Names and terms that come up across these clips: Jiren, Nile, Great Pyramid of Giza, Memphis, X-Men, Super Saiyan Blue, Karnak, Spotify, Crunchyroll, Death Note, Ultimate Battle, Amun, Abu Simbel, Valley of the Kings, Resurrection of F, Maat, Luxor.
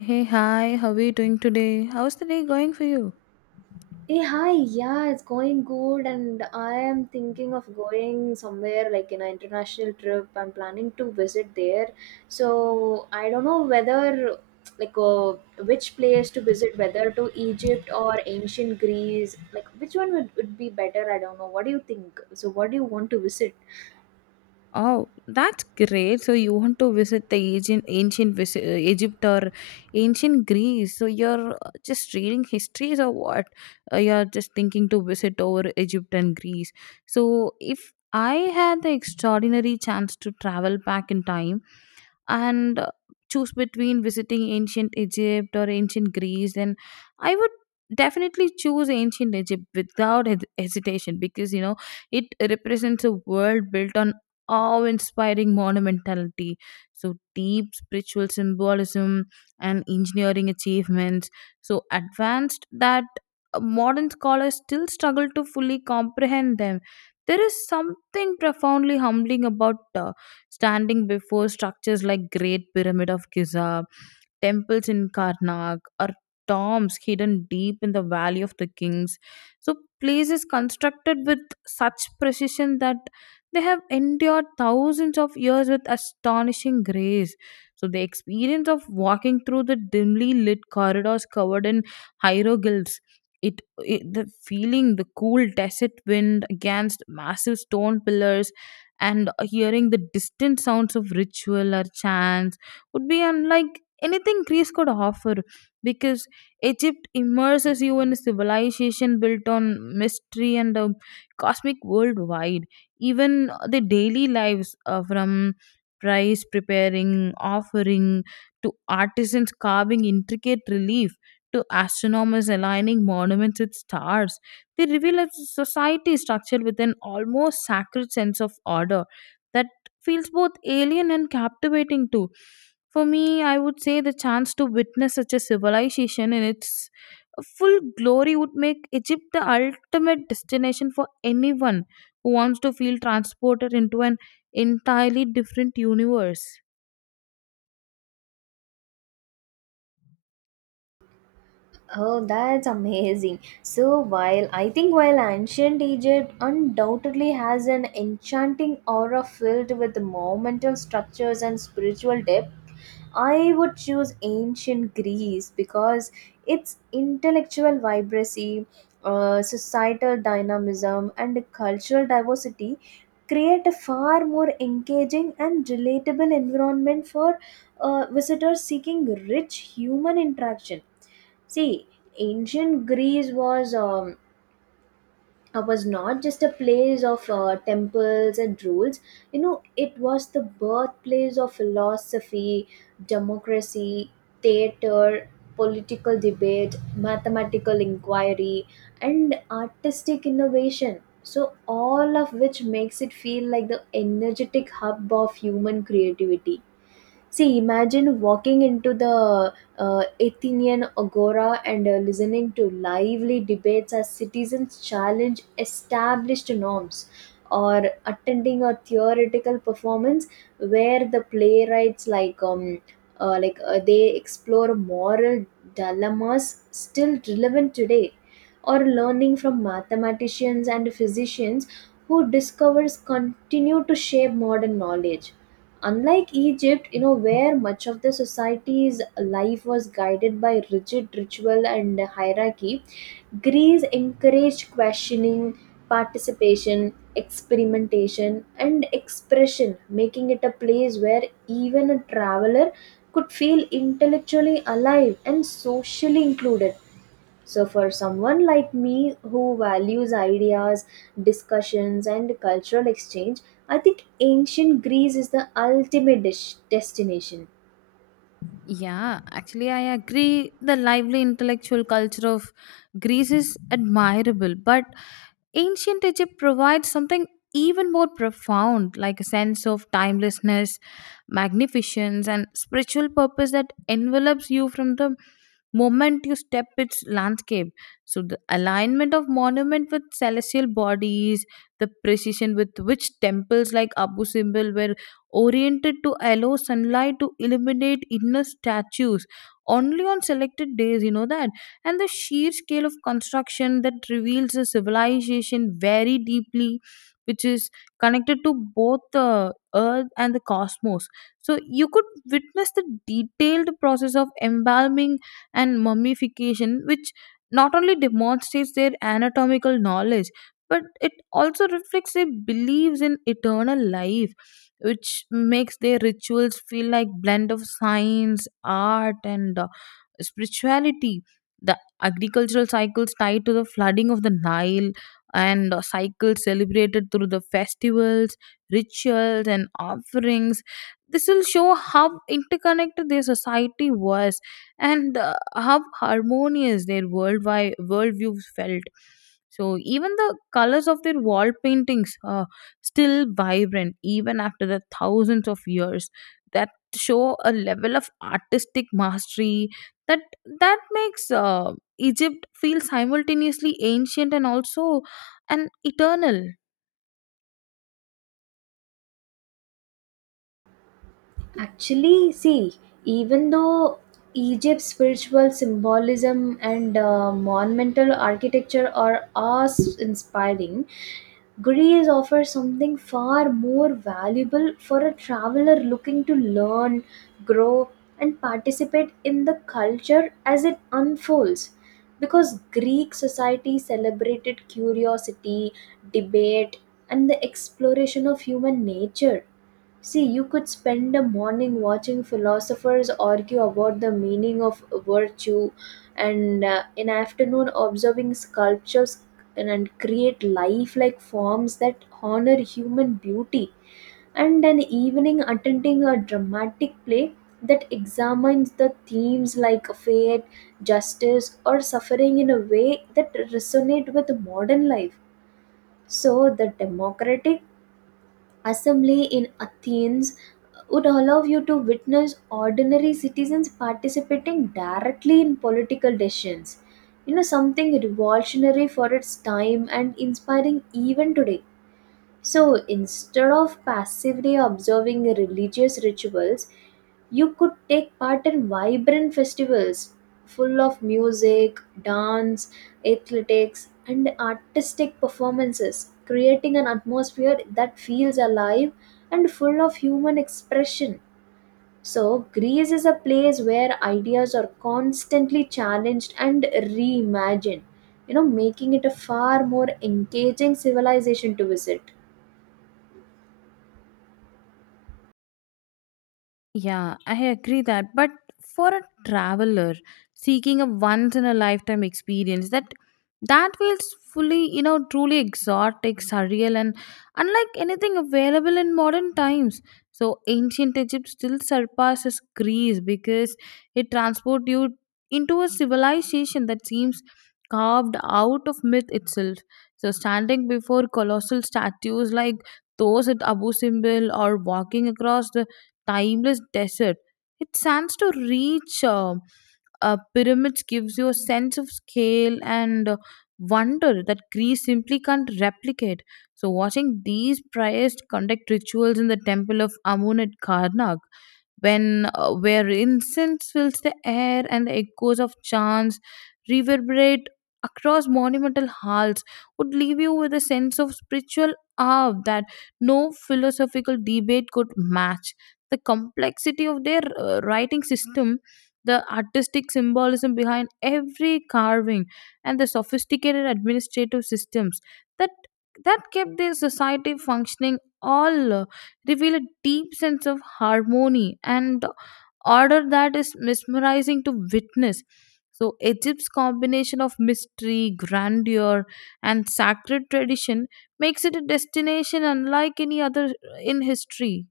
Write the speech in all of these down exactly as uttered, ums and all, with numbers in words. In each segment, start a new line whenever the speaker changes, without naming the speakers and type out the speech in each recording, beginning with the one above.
Hey, hi, how are you doing today? How's the day going for you?
Hey, hi, yeah, it's going good, and I am thinking of going somewhere like in an international trip. I'm planning to visit there, so I don't know whether like uh, which place to visit, whether to Egypt or ancient Greece. Like, which one would, would be better? I don't know. What do you think? So, what do you want to visit?
Oh, that's great. So, you want to visit the ancient, ancient vis- uh, Egypt or ancient Greece. So, you're uh, just reading histories or what? Uh, you're just thinking to visit over Egypt and Greece. So, if I had the extraordinary chance to travel back in time, and uh, choose between visiting ancient Egypt or ancient Greece, then I would definitely choose ancient Egypt without hes- hesitation, because you know it represents a world built on awe inspiring monumentality. So, deep spiritual symbolism and engineering achievements so advanced that uh, modern scholars still struggle to fully comprehend them. There is something profoundly humbling about uh, standing before structures like Great Pyramid of Giza, temples in Karnak, or tombs hidden deep in the Valley of the Kings. So, places constructed with such precision that they have endured thousands of years with astonishing grace. So, the experience of walking through the dimly lit corridors covered in hieroglyphs. It, it The feeling, the cool desert wind against massive stone pillars, and hearing the distant sounds of ritual or chants would be unlike anything Greece could offer, because Egypt immerses you in a civilization built on mystery and a cosmic worldwide. Even the daily lives, uh, from price preparing, offering, to artisans carving intricate relief, to astronomers aligning monuments with stars, they reveal a society structured with an almost sacred sense of order that feels both alien and captivating too. For me, I would say the chance to witness such a civilization in its full glory would make Egypt the ultimate destination for anyone who wants to feel transported into an entirely different universe.
Oh, that's amazing. So, while I think while ancient Egypt undoubtedly has an enchanting aura filled with monumental structures and spiritual depth, I would choose ancient Greece because its intellectual vibrancy, uh, societal dynamism, and cultural diversity create a far more engaging and relatable environment for uh, visitors seeking rich human interaction. See, ancient Greece was um, uh, was not just a place of uh, temples and rules. You know, it was the birthplace of philosophy, democracy, theater, political debate, mathematical inquiry, and artistic innovation. So, all of which makes it feel like the energetic hub of human creativity. See, imagine walking into the uh, Athenian Agora and uh, listening to lively debates as citizens challenge established norms, or attending a theoretical performance where the playwrights like um uh, like uh, they explore moral dilemmas still relevant today, or learning from mathematicians and physicians who discovers continue to shape modern knowledge, unlike Egypt, you know, where much of the society's life was guided by rigid ritual and hierarchy. Greece encouraged questioning, participation, experimentation, and expression, making it a place where even a traveler could feel intellectually alive and socially included. So, for someone like me who values ideas, discussions, and cultural exchange, I think ancient Greece is the ultimate dis- destination.
Yeah, actually, I agree. The lively intellectual culture of Greece is admirable, but ancient Egypt provides something even more profound, like a sense of timelessness, magnificence, and spiritual purpose that envelops you from the moment you step its landscape. So, the alignment of monument with celestial bodies, the precision with which temples like Abu Simbel were oriented to allow sunlight to illuminate inner statues only on selected days, you know that and the sheer scale of construction that reveals a civilization very deeply, which is connected to both the earth and the cosmos. So you could witness the detailed process of embalming and mummification, which not only demonstrates their anatomical knowledge but it also reflects their beliefs in eternal life, which makes their rituals feel like blend of science art and uh, spirituality. The agricultural cycles tied to the flooding of the Nile, and uh, cycles celebrated through the festivals, rituals and offerings, this will show how interconnected their society was and uh, how harmonious their worldwide worldviews felt. So even the colors of their wall paintings, uh, still vibrant even after the thousands of years, that show a level of artistic mastery that that makes uh, Egypt feel simultaneously ancient and also and eternal.
Actually, see, even though Egypt's spiritual symbolism and uh, monumental architecture are awe-inspiring, Greece offers something far more valuable for a traveler looking to learn, grow, and participate in the culture as it unfolds. Because Greek society celebrated curiosity, debate, and the exploration of human nature. See, you could spend a morning watching philosophers argue about the meaning of virtue, and uh, an afternoon observing sculptures and, and create lifelike forms that honor human beauty, and an evening attending a dramatic play that examines the themes like fate, justice, or suffering in a way that resonate with modern life. So, the democratic assembly in Athens would allow you to witness ordinary citizens participating directly in political decisions. You know, something revolutionary for its time and inspiring even today. So instead of passively observing religious rituals, you could take part in vibrant festivals full of music, dance, athletics, and artistic performances, creating an atmosphere that feels alive and full of human expression. So, Greece is a place where ideas are constantly challenged and reimagined, you know, making it a far more engaging civilization to visit.
Yeah, I agree that. But for a traveler seeking a once in a lifetime experience, that that feels fully, you know, truly exotic, surreal, and unlike anything available in modern times. So ancient Egypt still surpasses Greece because it transports you into a civilization that seems carved out of myth itself. So standing before colossal statues like those at Abu Simbel, or walking across the timeless desert. It stands to reach uh, uh, pyramids gives you a sense of scale and uh, wonder that Greece simply can't replicate. So watching these priests conduct rituals in the temple of Amun at Karnak, when uh, where incense fills the air and the echoes of chants reverberate across monumental halls, would leave you with a sense of spiritual awe that no philosophical debate could match. The complexity of their uh, writing system, the artistic symbolism behind every carving, and the sophisticated administrative systems that that kept their society functioning, all uh, reveal a deep sense of harmony and order that is mesmerizing to witness. So, Egypt's combination of mystery, grandeur, and sacred tradition makes it a destination unlike any other in history.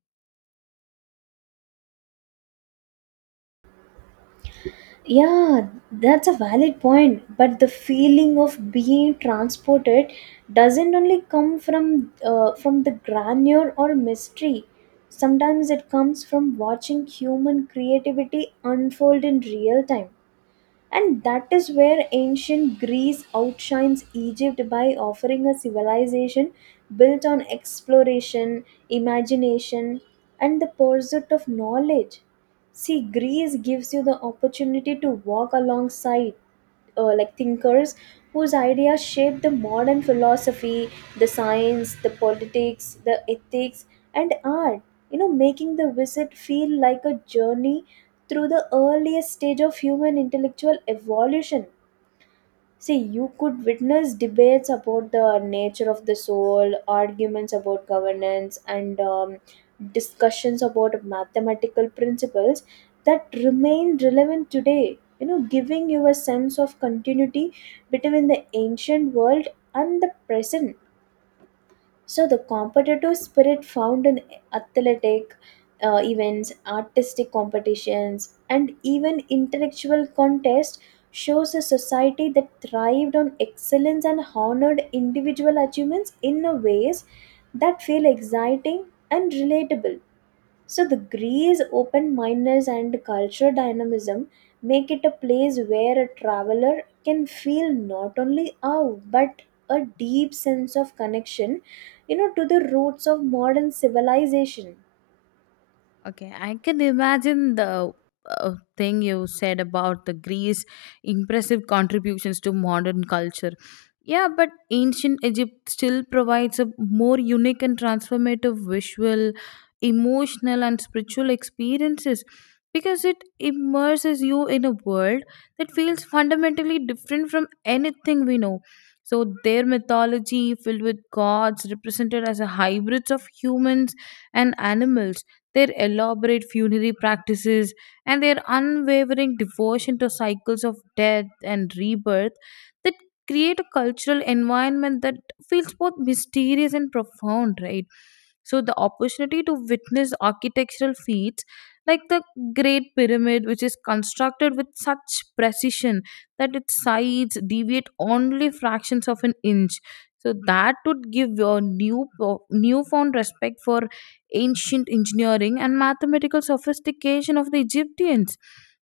Yeah, that's a valid point. But the feeling of being transported doesn't only come from uh, from the grandeur or mystery. Sometimes it comes from watching human creativity unfold in real time. And that is where ancient Greece outshines Egypt by offering a civilization built on exploration, imagination, and the pursuit of knowledge. See, Greece gives you the opportunity to walk alongside uh, like thinkers whose ideas shaped the modern philosophy, the science, the politics, the ethics, and art. You know, making the visit feel like a journey through the earliest stage of human intellectual evolution. See, you could witness debates about the nature of the soul, arguments about governance, and um, discussions about mathematical principles that remain relevant today. You know, giving you a sense of continuity between the ancient world and the present. So the competitive spirit found in athletic uh, events, artistic competitions, and even intellectual contests shows a society that thrived on excellence and honored individual achievements in a ways that feel exciting and relatable. So the Greece open mindedness and cultural dynamism make it a place where a traveler can feel not only awe but a deep sense of connection, you know, to the roots of modern civilization.
Okay, I can imagine the uh, thing you said about the Greece impressive contributions to modern culture. Yeah, but ancient Egypt still provides a more unique and transformative visual, emotional and spiritual experiences because it immerses you in a world that feels fundamentally different from anything we know. So their mythology filled with gods represented as a hybrids of humans and animals, their elaborate funerary practices, and their unwavering devotion to cycles of death and rebirth, that create a cultural environment that feels both mysterious and profound, right? So, the opportunity to witness architectural feats like the Great Pyramid, which is constructed with such precision that its sides deviate only fractions of an inch. So that would give your new newfound respect for ancient engineering, and mathematical sophistication of the Egyptians.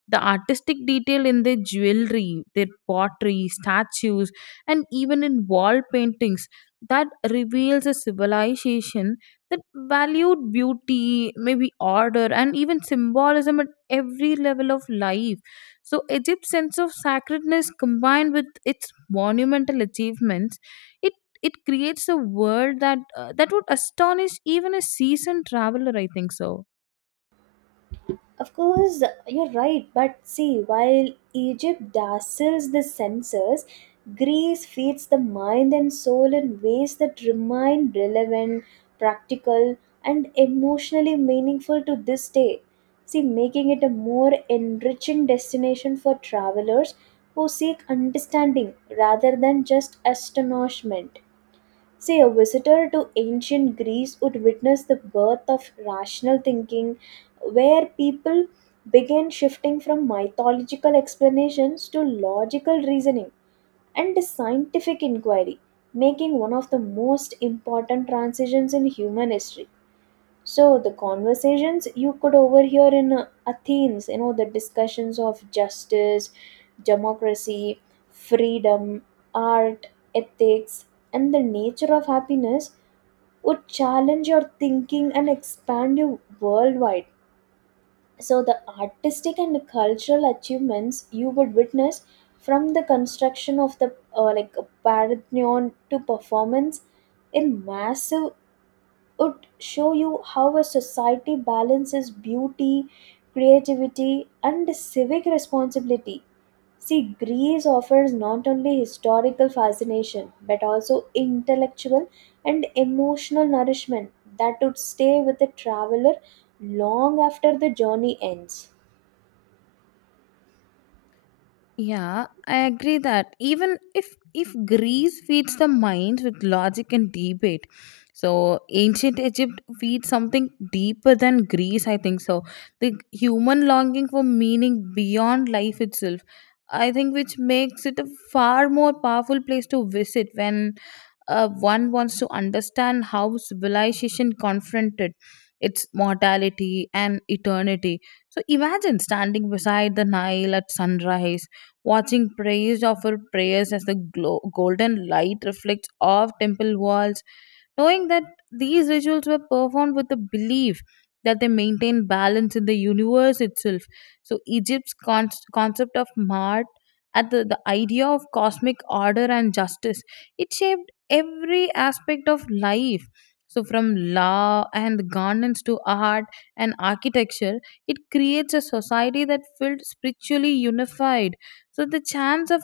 The artistic detail in their jewelry, their pottery, statues, and even in wall paintings, that reveals a civilization that valued beauty, maybe order, and even symbolism at every level of life. So, Egypt's sense of sacredness combined with its monumental achievements, it it creates a world that uh, that would astonish even a seasoned traveler, I think so.
Of course, you're right, but see, while Egypt dazzles the senses, Greece feeds the mind and soul in ways that remain relevant, practical, and emotionally meaningful to this day. See, making it a more enriching destination for travelers who seek understanding rather than just astonishment. See, a visitor to ancient Greece would witness the birth of rational thinking, where people began shifting from mythological explanations to logical reasoning and scientific inquiry, making one of the most important transitions in human history. So the conversations you could overhear in uh, Athens, you know, the discussions of justice, democracy, freedom, art, ethics, and the nature of happiness would challenge your thinking and expand you worldwide. So the artistic and cultural achievements you would witness from the construction of the uh, like Parthenon to performance in massive would show you how a society balances beauty, creativity, and civic responsibility. See, Greece offers not only historical fascination but also intellectual and emotional nourishment that would stay with the traveler long after the journey ends.
Yeah, I agree that, even if if Greece feeds the mind with logic and debate, so ancient Egypt feeds something deeper than Greece, I think so. The human longing for meaning beyond life itself, I think, which makes it a far more powerful place to visit when uh, one wants to understand how civilization confronted its mortality and eternity. So imagine standing beside the Nile at sunrise, watching priests offer prayers as the glo- golden light reflects off temple walls, knowing that these rituals were performed with the belief that they maintain balance in the universe itself. So Egypt's con- concept of Mart, at the, the idea of cosmic order and justice, it shaped every aspect of life. So from law and governance to art and architecture, it creates a society that felt spiritually unified. So the chance of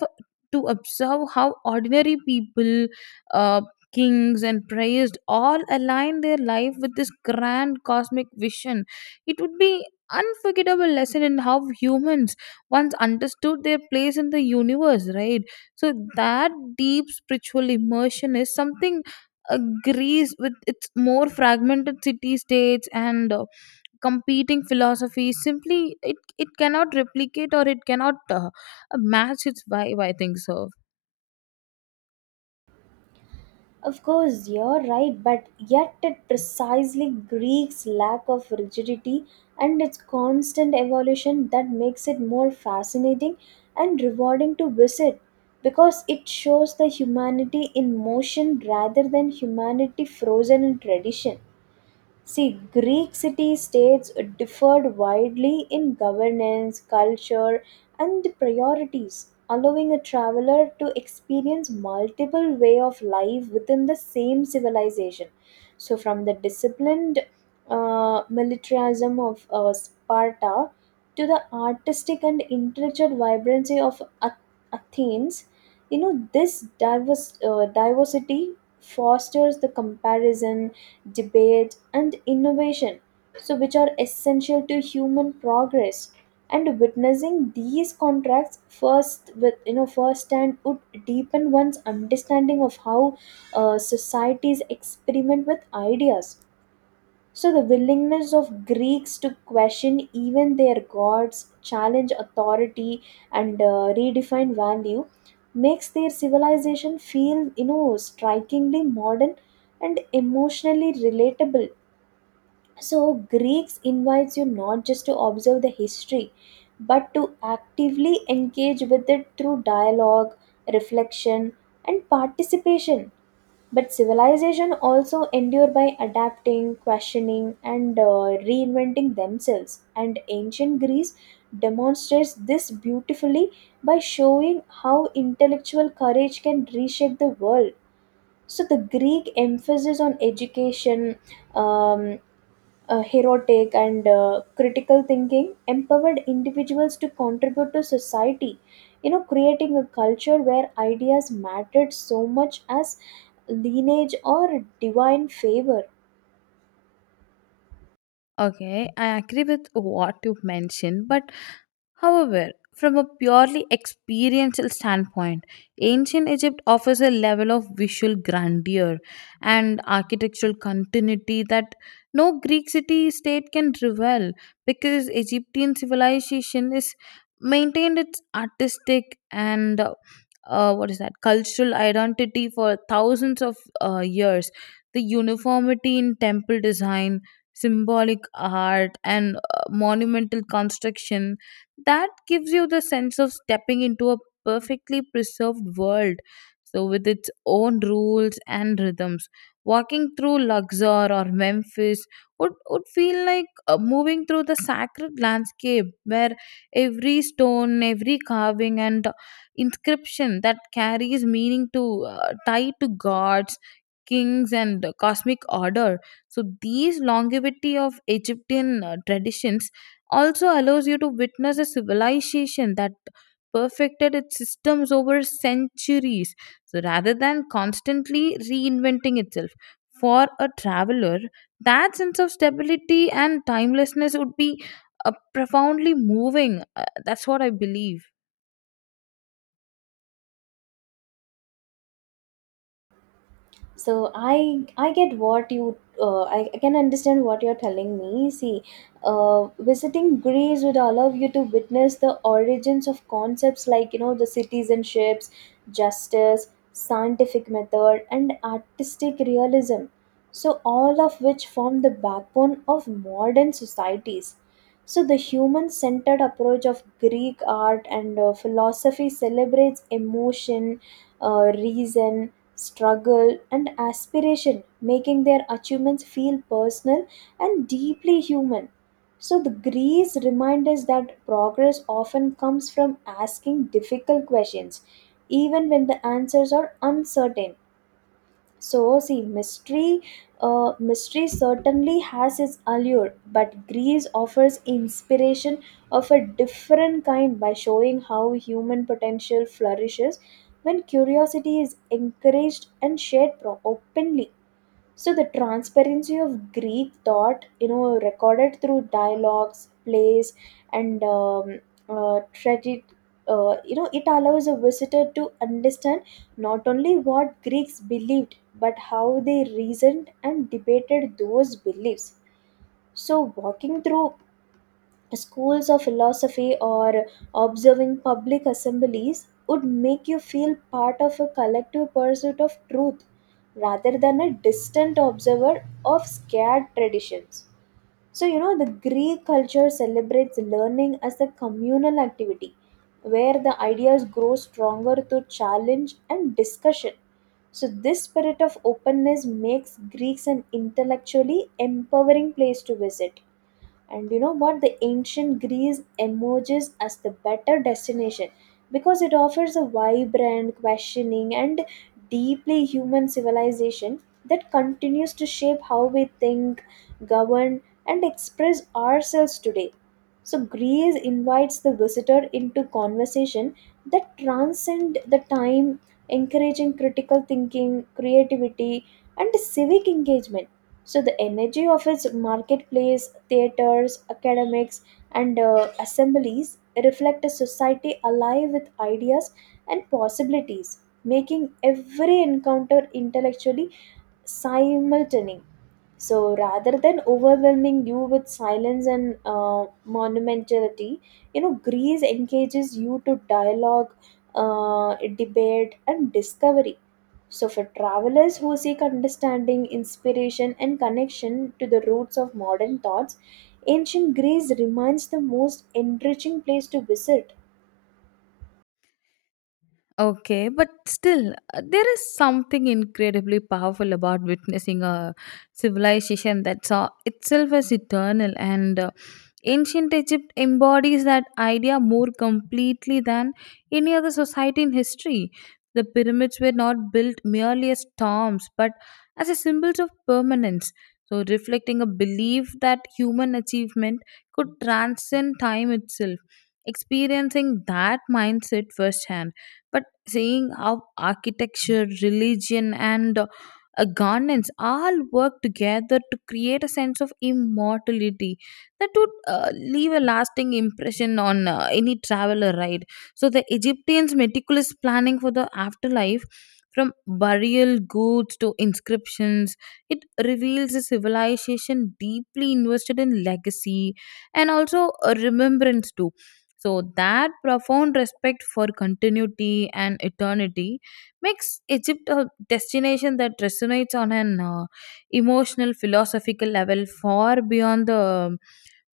to observe how ordinary people, uh, kings and praised, all align their life with this grand cosmic vision, it would be unforgettable lesson in how humans once understood their place in the universe, right? So that deep spiritual immersion is something uh, Greece, with its more fragmented city states and uh, competing philosophies, simply it, it cannot replicate, or it cannot uh, match its vibe, I think so.
Of course, you're right, but yet it precisely Greek's lack of rigidity and its constant evolution that makes it more fascinating and rewarding to visit because it shows the humanity in motion rather than humanity frozen in tradition. See, Greek city states differed widely in governance, culture, and priorities, allowing a traveler to experience multiple way of life within the same civilization. So, from the disciplined uh, militarism of uh, Sparta to the artistic and intellectual vibrancy of Ath- Athens, you know, this diverse, uh, diversity fosters the comparison debate, and innovation, so which are essential to human progress. And witnessing these contracts first with you know firsthand would deepen one's understanding of how uh, societies experiment with ideas. So the willingness of Greeks to question even their gods, challenge authority, and uh, redefine value makes their civilization feel, you know, strikingly modern and emotionally relatable. So, Greeks invites you not just to observe the history, but to actively engage with it through dialogue, reflection, and participation. But civilization also endure by adapting, questioning, and uh, reinventing themselves. And ancient Greece demonstrates this beautifully by showing how intellectual courage can reshape the world. So, the Greek emphasis on education, um, uh, heroic and uh, critical thinking empowered individuals to contribute to society, you know, creating a culture where ideas mattered so much as lineage or divine favor.
Okay, I agree with what you mentioned, but however, from a purely experiential standpoint, ancient Egypt offers a level of visual grandeur and architectural continuity that no Greek city state can rival, because Egyptian civilization is maintained its artistic and uh, uh, what is that cultural identity for thousands of uh, years. The uniformity in temple design, symbolic art, and uh, monumental construction, that gives you the sense of stepping into a perfectly preserved world, so with its own rules and rhythms, walking through Luxor or Memphis would, would feel like uh, moving through the sacred landscape, where every stone, every carving and inscription that carries meaning, to uh, tied to gods, kings and cosmic order. So these longevity of Egyptian uh, traditions also allows you to witness a civilization that perfected its systems over centuries, so rather than constantly reinventing itself, for a traveler, that sense of stability and timelessness would be uh, profoundly moving, uh, that's what I believe.
So i i get what you uh, I, I can understand what you're telling me. See, uh, visiting Greece would allow you to witness the origins of concepts like, you know, the citizenships, justice, scientific method, and artistic realism. So all of which form the backbone of modern societies. So the human centered approach of Greek art and uh, philosophy celebrates emotion, uh, reason, struggle, and aspiration, making their achievements feel personal and deeply human. So, the Greece remind us that progress often comes from asking difficult questions, even when the answers are uncertain. So, see, mystery, uh, mystery certainly has its allure, but Greece offers inspiration of a different kind by showing how human potential flourishes when curiosity is encouraged and shared pro- openly. So the transparency of Greek thought, you know, recorded through dialogues, plays, and um, uh, tragedy, uh, you know, it allows a visitor to understand not only what Greeks believed but how they reasoned and debated those beliefs. So walking through schools of philosophy or observing public assemblies would make you feel part of a collective pursuit of truth rather than a distant observer of scared traditions. So, you know, the Greek culture celebrates learning as a communal activity where the ideas grow stronger through challenge and discussion. So, this spirit of openness makes Greeks an intellectually empowering place to visit. And you know what? The ancient Greece emerges as the better destination because it offers a vibrant, questioning, and deeply human civilization that continues to shape how we think, govern, and express ourselves today. So, Greece invites the visitor into conversation that transcend the time, encouraging critical thinking, creativity, and civic engagement. So, the energy of its marketplace, theaters, academics, and uh, assemblies reflect a society alive with ideas and possibilities, making every encounter intellectually simultaneous. So rather than overwhelming you with silence and uh, monumentality, you know, Greece engages you to dialogue, uh, debate, and discovery. So for travelers who seek understanding, inspiration, and connection to the roots of modern thoughts, ancient Greece remains the most enriching place to visit.
Okay, but still, uh, there is something incredibly powerful about witnessing a civilization that saw itself as eternal, and uh, ancient Egypt embodies that idea more completely than any other society in history. The pyramids were not built merely as tombs, but as a symbols of permanence. So, reflecting a belief that human achievement could transcend time itself. Experiencing that mindset firsthand. But seeing how architecture, religion, and uh, a governance all work together to create a sense of immortality, that would uh, leave a lasting impression on uh, any traveler, right? So, the Egyptians' meticulous planning for the afterlife, from burial goods to inscriptions, it reveals a civilization deeply invested in legacy and also a remembrance too. So that profound respect for continuity and eternity makes Egypt a destination that resonates on an uh, emotional, philosophical level far beyond the um,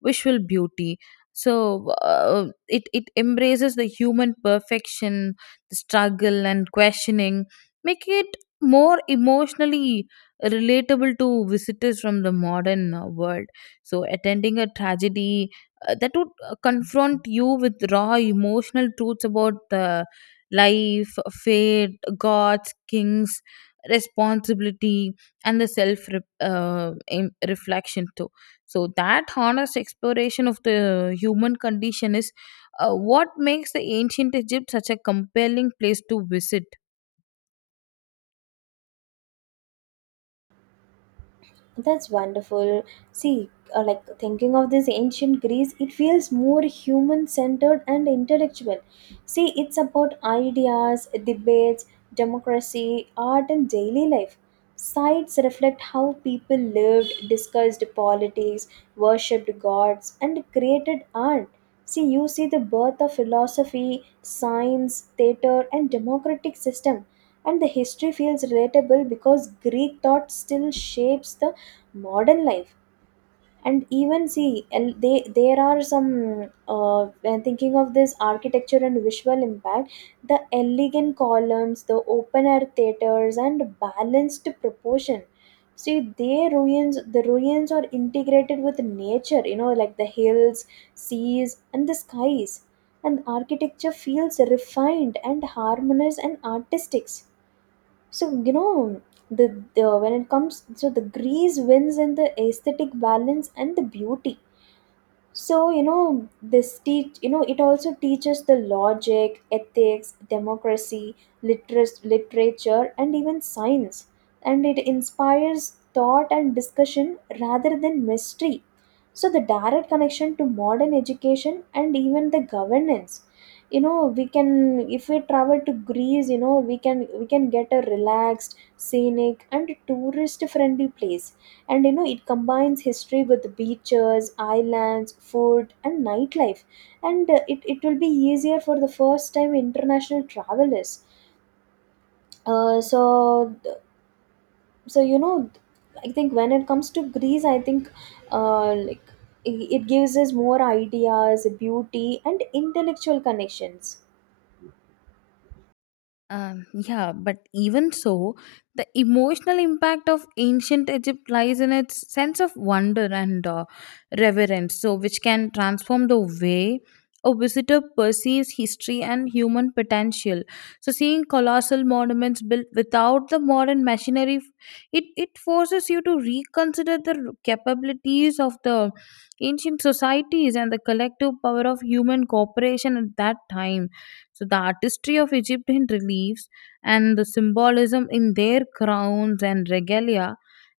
visual beauty, so uh, it it embraces the human perfection, the struggle and questioning, making it more emotionally relatable to visitors from the modern uh, world. So attending a tragedy uh, that would uh, confront you with raw emotional truths about uh, life, fate, gods, kings, responsibility, and the self re- uh, em- reflection too. So, that honest exploration of the human condition is uh, what makes the ancient Egypt such a compelling place to visit.
That's wonderful. See, uh, like thinking of this ancient Greece, it feels more human centered and intellectual. See, it's about ideas, debates, democracy, art, and daily life. Sites reflect how people lived, discussed politics, worshipped gods, and created art. See, you see the birth of philosophy, science, theater, and democratic system, and the history feels relatable because Greek thought still shapes the modern life. And even see and they there are some uh, when thinking of this architecture and visual impact, the elegant columns, the open air theaters, and balanced proportion. See, they ruins the ruins are integrated with nature, you know, like the hills, seas, and the skies. And architecture feels refined and harmonious and artistic. So, you know, the, the when it comes, so the grease wins in the aesthetic balance and the beauty. So, you know, this teach, you know, it also teaches the logic, ethics, democracy, literas- literature, and even science. And it inspires thought and discussion rather than mystery. So the direct connection to modern education and even the governance, you know, we can, if we travel to Greece, you know, we can we can get a relaxed, scenic, and tourist friendly place. And you know it combines history with beaches, islands, food, and nightlife. And uh, it, it will be easier for the first time international travelers. Uh, so so you know I think when it comes to Greece, I think uh, like it it gives us more ideas, beauty, and intellectual connections.
Um, yeah, but even so, the emotional impact of ancient Egypt lies in its sense of wonder and uh, reverence, so which can transform the way a visitor perceives history and human potential. So, seeing colossal monuments built without the modern machinery, it it forces you to reconsider the capabilities of the ancient societies and the collective power of human cooperation at that time. So the artistry of Egyptian reliefs and the symbolism in their crowns and regalia,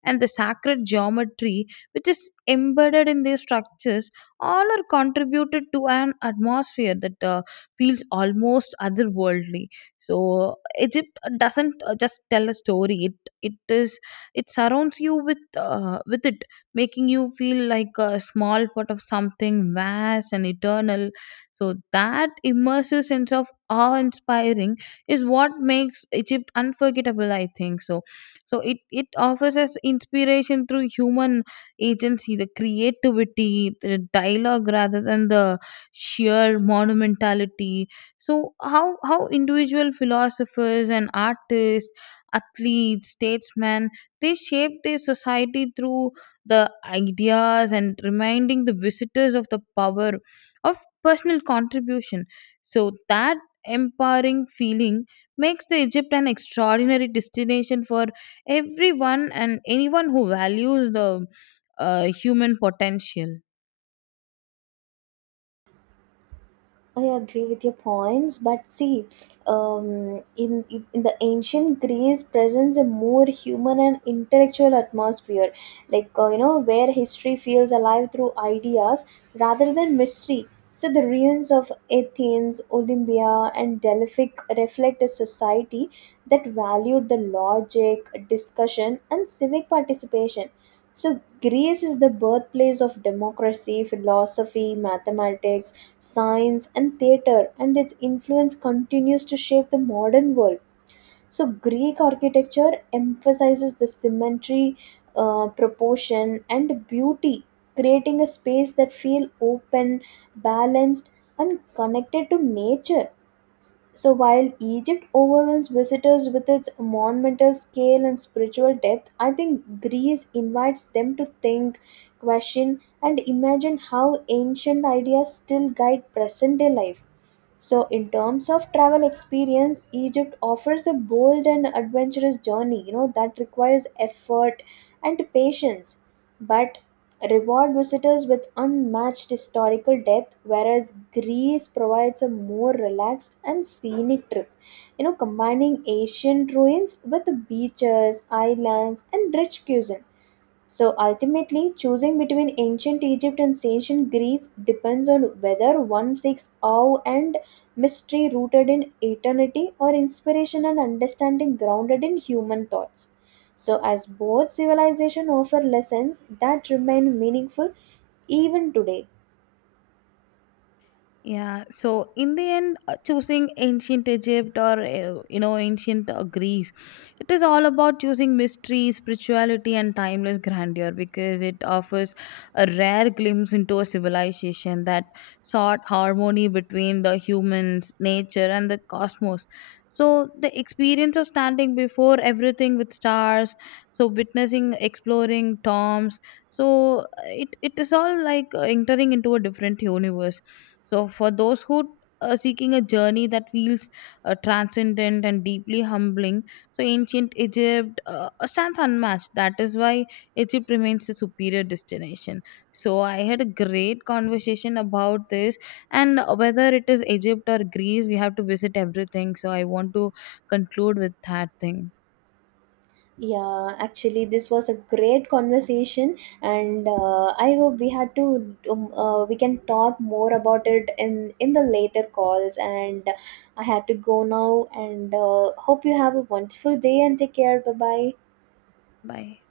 and the sacred geometry which is embedded in their structures, all are contributed to an atmosphere that uh, feels almost otherworldly. So Egypt doesn't uh, just tell a story, it it is it surrounds you with uh, with it, making you feel like a small part of something vast and eternal. So that immersive sense of awe-inspiring is what makes Egypt unforgettable, I think. So, so it it offers us inspiration through human agency, the creativity, the dialogue rather than the sheer monumentality. So how how individual philosophers and artists, athletes, statesmen, they shape their society through the ideas and reminding the visitors of the power of personal contribution. So that empowering feeling makes the Egypt an extraordinary destination for everyone and anyone who values the uh, human potential.
I agree with your points, but see, um, in in the ancient Greece presents a more human and intellectual atmosphere, like uh, you know, where history feels alive through ideas rather than mystery. So the ruins of Athens, Olympia, and Delphi reflect a society that valued the logic, discussion, and civic participation. So Greece is the birthplace of democracy, philosophy, mathematics, science, and theater, and its influence continues to shape the modern world. So, Greek architecture emphasizes the symmetry, uh, proportion, and beauty, creating a space that feels open, balanced, and connected to nature. So while Egypt overwhelms visitors with its monumental scale and spiritual depth, I think Greece invites them to think, question, and imagine how ancient ideas still guide present day life. So, in terms of travel experience, Egypt offers a bold and adventurous journey, you know, that requires effort and patience, but reward visitors with unmatched historical depth, whereas Greece provides a more relaxed and scenic trip, you know, combining ancient ruins with beaches, islands, and rich cuisine. So ultimately, choosing between ancient Egypt and ancient Greece depends on whether one seeks awe and mystery rooted in eternity or inspiration and understanding grounded in human thoughts. So, as both civilizations offer lessons that remain meaningful even today.
Yeah, so in the end, uh, choosing ancient Egypt or uh, you know ancient uh, Greece, it is all about choosing mystery, spirituality, and timeless grandeur, because it offers a rare glimpse into a civilization that sought harmony between the humans, nature, and the cosmos. So the experience of standing before everything with stars, so witnessing, exploring tombs, so uh, it it is all like uh, entering into a different universe. So, for those who are seeking a journey that feels uh, transcendent and deeply humbling, so ancient Egypt uh, stands unmatched. That is why Egypt remains the superior destination. So, I had a great conversation about this, and whether it is Egypt or Greece, we have to visit everything. So, I want to conclude with that thing.
Yeah, actually, this was a great conversation, and uh, I hope we had to um, uh, we can talk more about it in in the later calls. And I had to go now, and uh, hope you have a wonderful day and take care. Bye bye.
Bye.